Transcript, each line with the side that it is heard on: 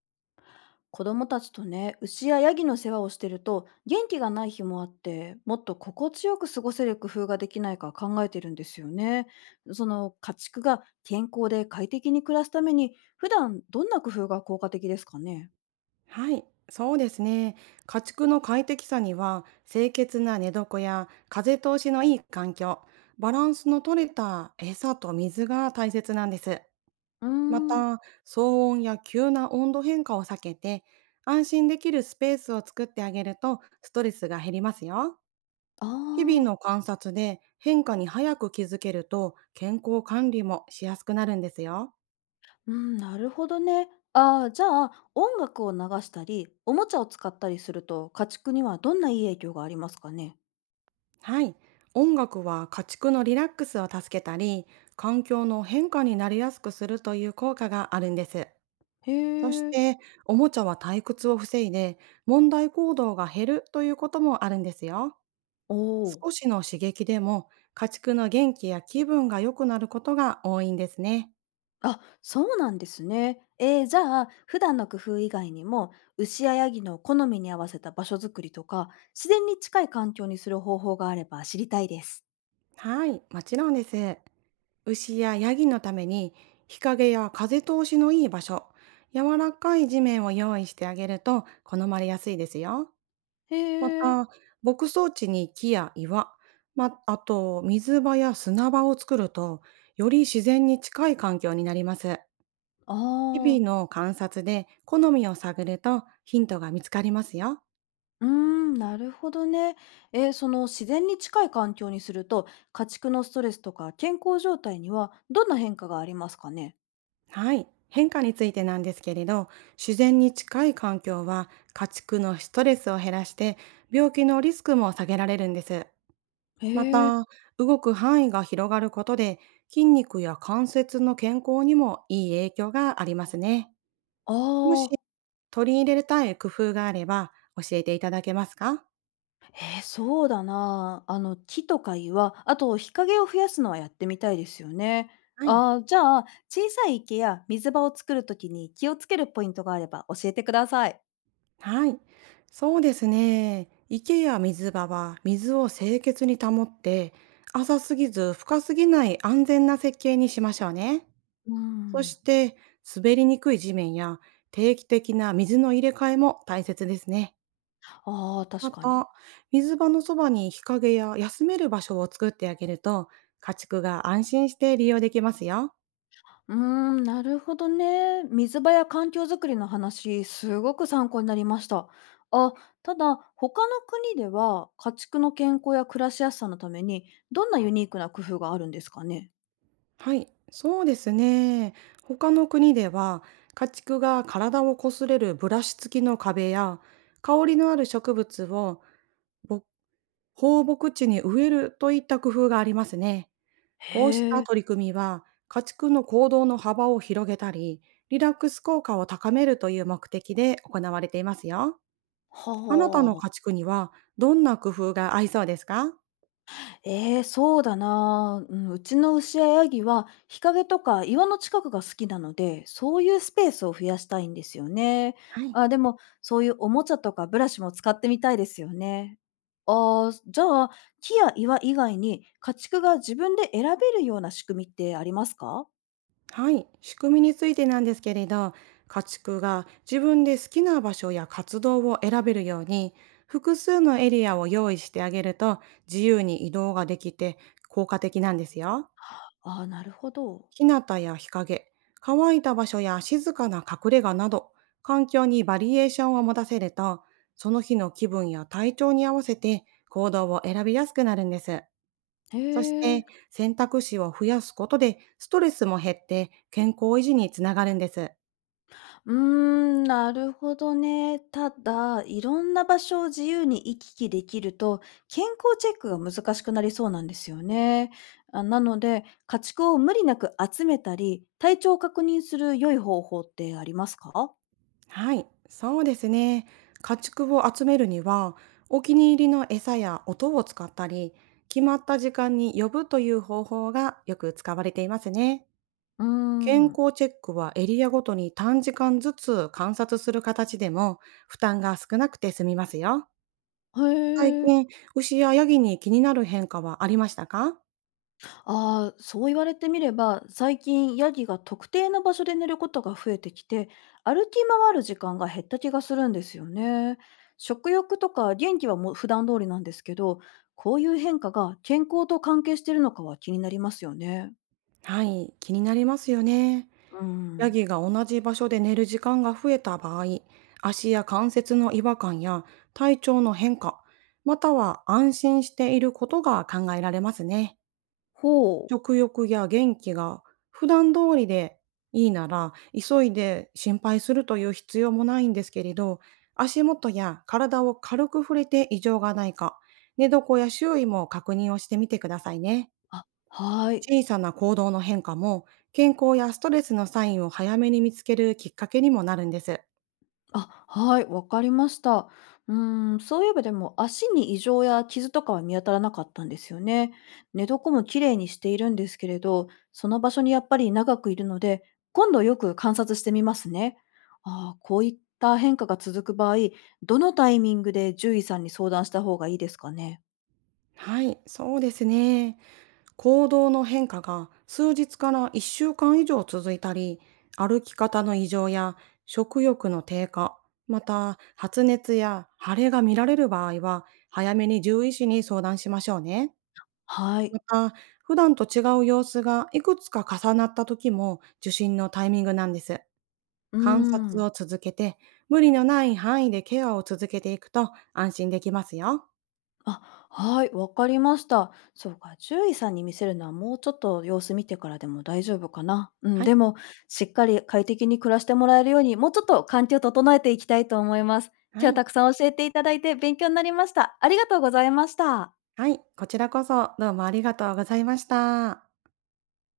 left: 子供たちとね、牛やヤギの世話をしてると、元気がない日もあって、もっと心地よく過ごせる工夫ができないか考えてるんですよね。その家畜が健康で快適に暮らすために、普段どんな工夫が効果的ですかね？
right: はい、そうですね。家畜の快適さには、清潔な寝床や風通しのいい環境、バランスの取れた餌と水が大切なんです。
left: うー
right: ま
left: ん、
right: た、騒音や急な温度変化を避けて、安心できるスペースを作ってあげるとストレスが減りますよ。
left: あ
right: 日々の
left: あ、
right: 観察で変化に早く気づけると健康管理もしやすくなるんですよ。
left: うん、なるほどね。ああ、じゃあ音楽を流したり、おもちゃを使ったりすると、家畜にはどんないい影響がありますかね？
right: はい。音楽は家畜のリラックスを助けたり、環境の変化になりやすくするという効果があるんです。
left: へ
right: そし
left: え、
right: て、おもちゃは退屈を防いで、問題行動が減るということもあるんですよ。
left: おお。
right: 少しの刺激でも、家畜の元気や気分が良くなることが多いんですね。
left: あ、そうなんですね。じゃあ、普段の工夫以外にも、牛やヤギの好みに合わせた場所づくりとか、自然に近い環境にする方法があれば知りたいです。
right: はい、もちろんです。牛やヤギのために、日陰や風通しのいい場所、柔らかい地面を用意してあげると好まれやすいですよ。
left: へ
right: ま
left: え、
right: た、牧草地に木や岩、あと水場や砂場を作ると、より自然に近い環境になります。
left: あ
right: 日
left: あ、
right: 々の観察で好みを探るとヒントが見つかりますよ。
left: なるほどね。その自然に近い環境にすると、家畜のストレスとか健康状態にはどんな変化がありますかね？
right: はい。変化についてなんですけれど、自然に近い環境は家畜のストレスを減らして病気のリスクも下げられるんです。
left: へ
right: ま
left: え。
right: た、動く範囲が広がることで筋肉や関節の健康にもいい影響がありますね。
left: ああー
right: 取り入れたい工夫があれば教えていただけますか？
left: そうだなあ。あの、木とか岩、あと日陰を増やすのはやってみたいですよね。
right: はい。
left: あーじゃあ、小さい池や水場を作るときに気をつけるポイントがあれば教えてください。
right: はい。そうですね。池や水場は水を清潔に保って、浅すぎず深すぎない安全な設計にしましょうね。
left: うー
right: そし
left: ん。
right: て、滑りにくい地面や定期的な水の入れ替えも大切ですね。
left: ああ、確
right: ま
left: かに。
right: た、水場のそばに日陰や休める場所を作ってあげると、家畜が安心して利用できますよ。
left: うーなるほどね。水場や環境づくりの話、すごく参考になりました。あ、ただ、他の国では家畜の健康や暮らしやすさのために、どんなユニークな工夫があるんですかね。
right: はい、そうですね。他の国では家畜が体をこすれるブラシ付きの壁や香りのある植物をぼ放牧地に植えるといった工夫がありますね。こうし
left: へ
right: た
left: え。
right: 取り組みは家畜の行動の幅を広げたりリラックス効果を高めるという目的で行われていますよ。
left: は
right: あなたの家
left: あ。
right: 畜にはどんな工夫が合いそうですか？
left: ええ、そうだなあ。うん、うちの牛やヤギは日陰とか岩の近くが好きなので、そういうスペースを増やしたいんですよね。
right: はい。
left: あ、でも、そういうおもちゃとかブラシも使ってみたいですよね。ああ、じゃあ、木や岩以外に家畜が自分で選べるような仕組みってありますか？
right: はい、仕組みについてなんですけれど、家畜が自分で好きな場所や活動を選べるように、複数のエリアを用意してあげると自由に移動ができて効果的なんですよ。
left: ああー、なるほど。
right: 日向や日陰、乾いた場所や静かな隠れ家など、環境にバリエーションを持たせると、その日の気分や体調に合わせて行動を選びやすくなるんです。
left: へ
right: そし
left: え。
right: て、選択肢を増やすことでストレスも減って健康維持につながるんです。
left: うーなるほどね。ただ、いろんな場所を自由に行き来できると、健康チェックが難しくなりそうなんですよね。あなので、家畜を無理なく集めたり、体調を確認する良い方法ってありますか？
right: はい、そうですね。家畜を集めるには、お気に入りの餌や音を使ったり、決まった時間に呼ぶという方法がよく使われていますね。
left: うー
right: 健
left: ん。
right: 康チェックはエリアごとに短時間ずつ観察する形でも負担が少なくて済みますよ。
left: へ
right: 最
left: え。
right: 近、牛やヤギに気になる変化はありましたか？
left: ああ、そう言われてみれば、最近ヤギが特定の場所で寝ることが増えてきて、歩き回る時間が減った気がするんですよね。食欲とか元気はもう普段通りなんですけど、こういう変化が健康と関係してるのかは気になりますよね。
right: はい、気になりますよね。
left: う
right: ヤ
left: ん。
right: ギが同じ場所で寝る時間が増えた場合、足や関節の違和感や体調の変化、または安心していることが考えられますね。
left: ほう。
right: 食欲や元気が普段通りでいいなら、急いで心配するという必要もないんですけれど、足元や体を軽く触れて異常がないか、寝床や周囲も確認をしてみてくださいね。
left: あ、はーい。
right: 小さな行動の変化も、健康やストレスのサインを早めに見つけるきっかけにもなるんです。
left: あ、はい、わかりました。うーん、そういえばでも足に異常や傷とかは見当たらなかったんですよね。寝床も綺麗にしているんですけれど、その場所にやっぱり長くいるので、今度よく観察してみますね。ああ、こういった変化が続く場合、どのタイミングで獣医さんに相談した方がいいですかね。
right: はい、そうですね。行動の変化が数日から1週間以上続いたり、歩き方の異常や食欲の低下、また発熱や腫れが見られる場合は、早めに獣医師に相談しましょうね。
left: は
right: ま
left: い。
right: た、普段と違う様子がいくつか重なった時も受診のタイミングなんです。
left: うー
right: 観察
left: ん。
right: を続けて、無理のない範囲でケアを続けていくと安心できますよ。
left: あ、はい、わかりました。そうか、獣医さんに見せるのはもうちょっと様子見てからでも大丈夫かな。うん、
right: はい。
left: でも、しっかり快適に暮らしてもらえるように、もうちょっと環境を整えていきたいと思います。
right: は
left: 今日は
right: い。
left: たくさん教えていただいて勉強になりました。ありがとうございました。
right: はい。こちらこそどうもありがとうございました。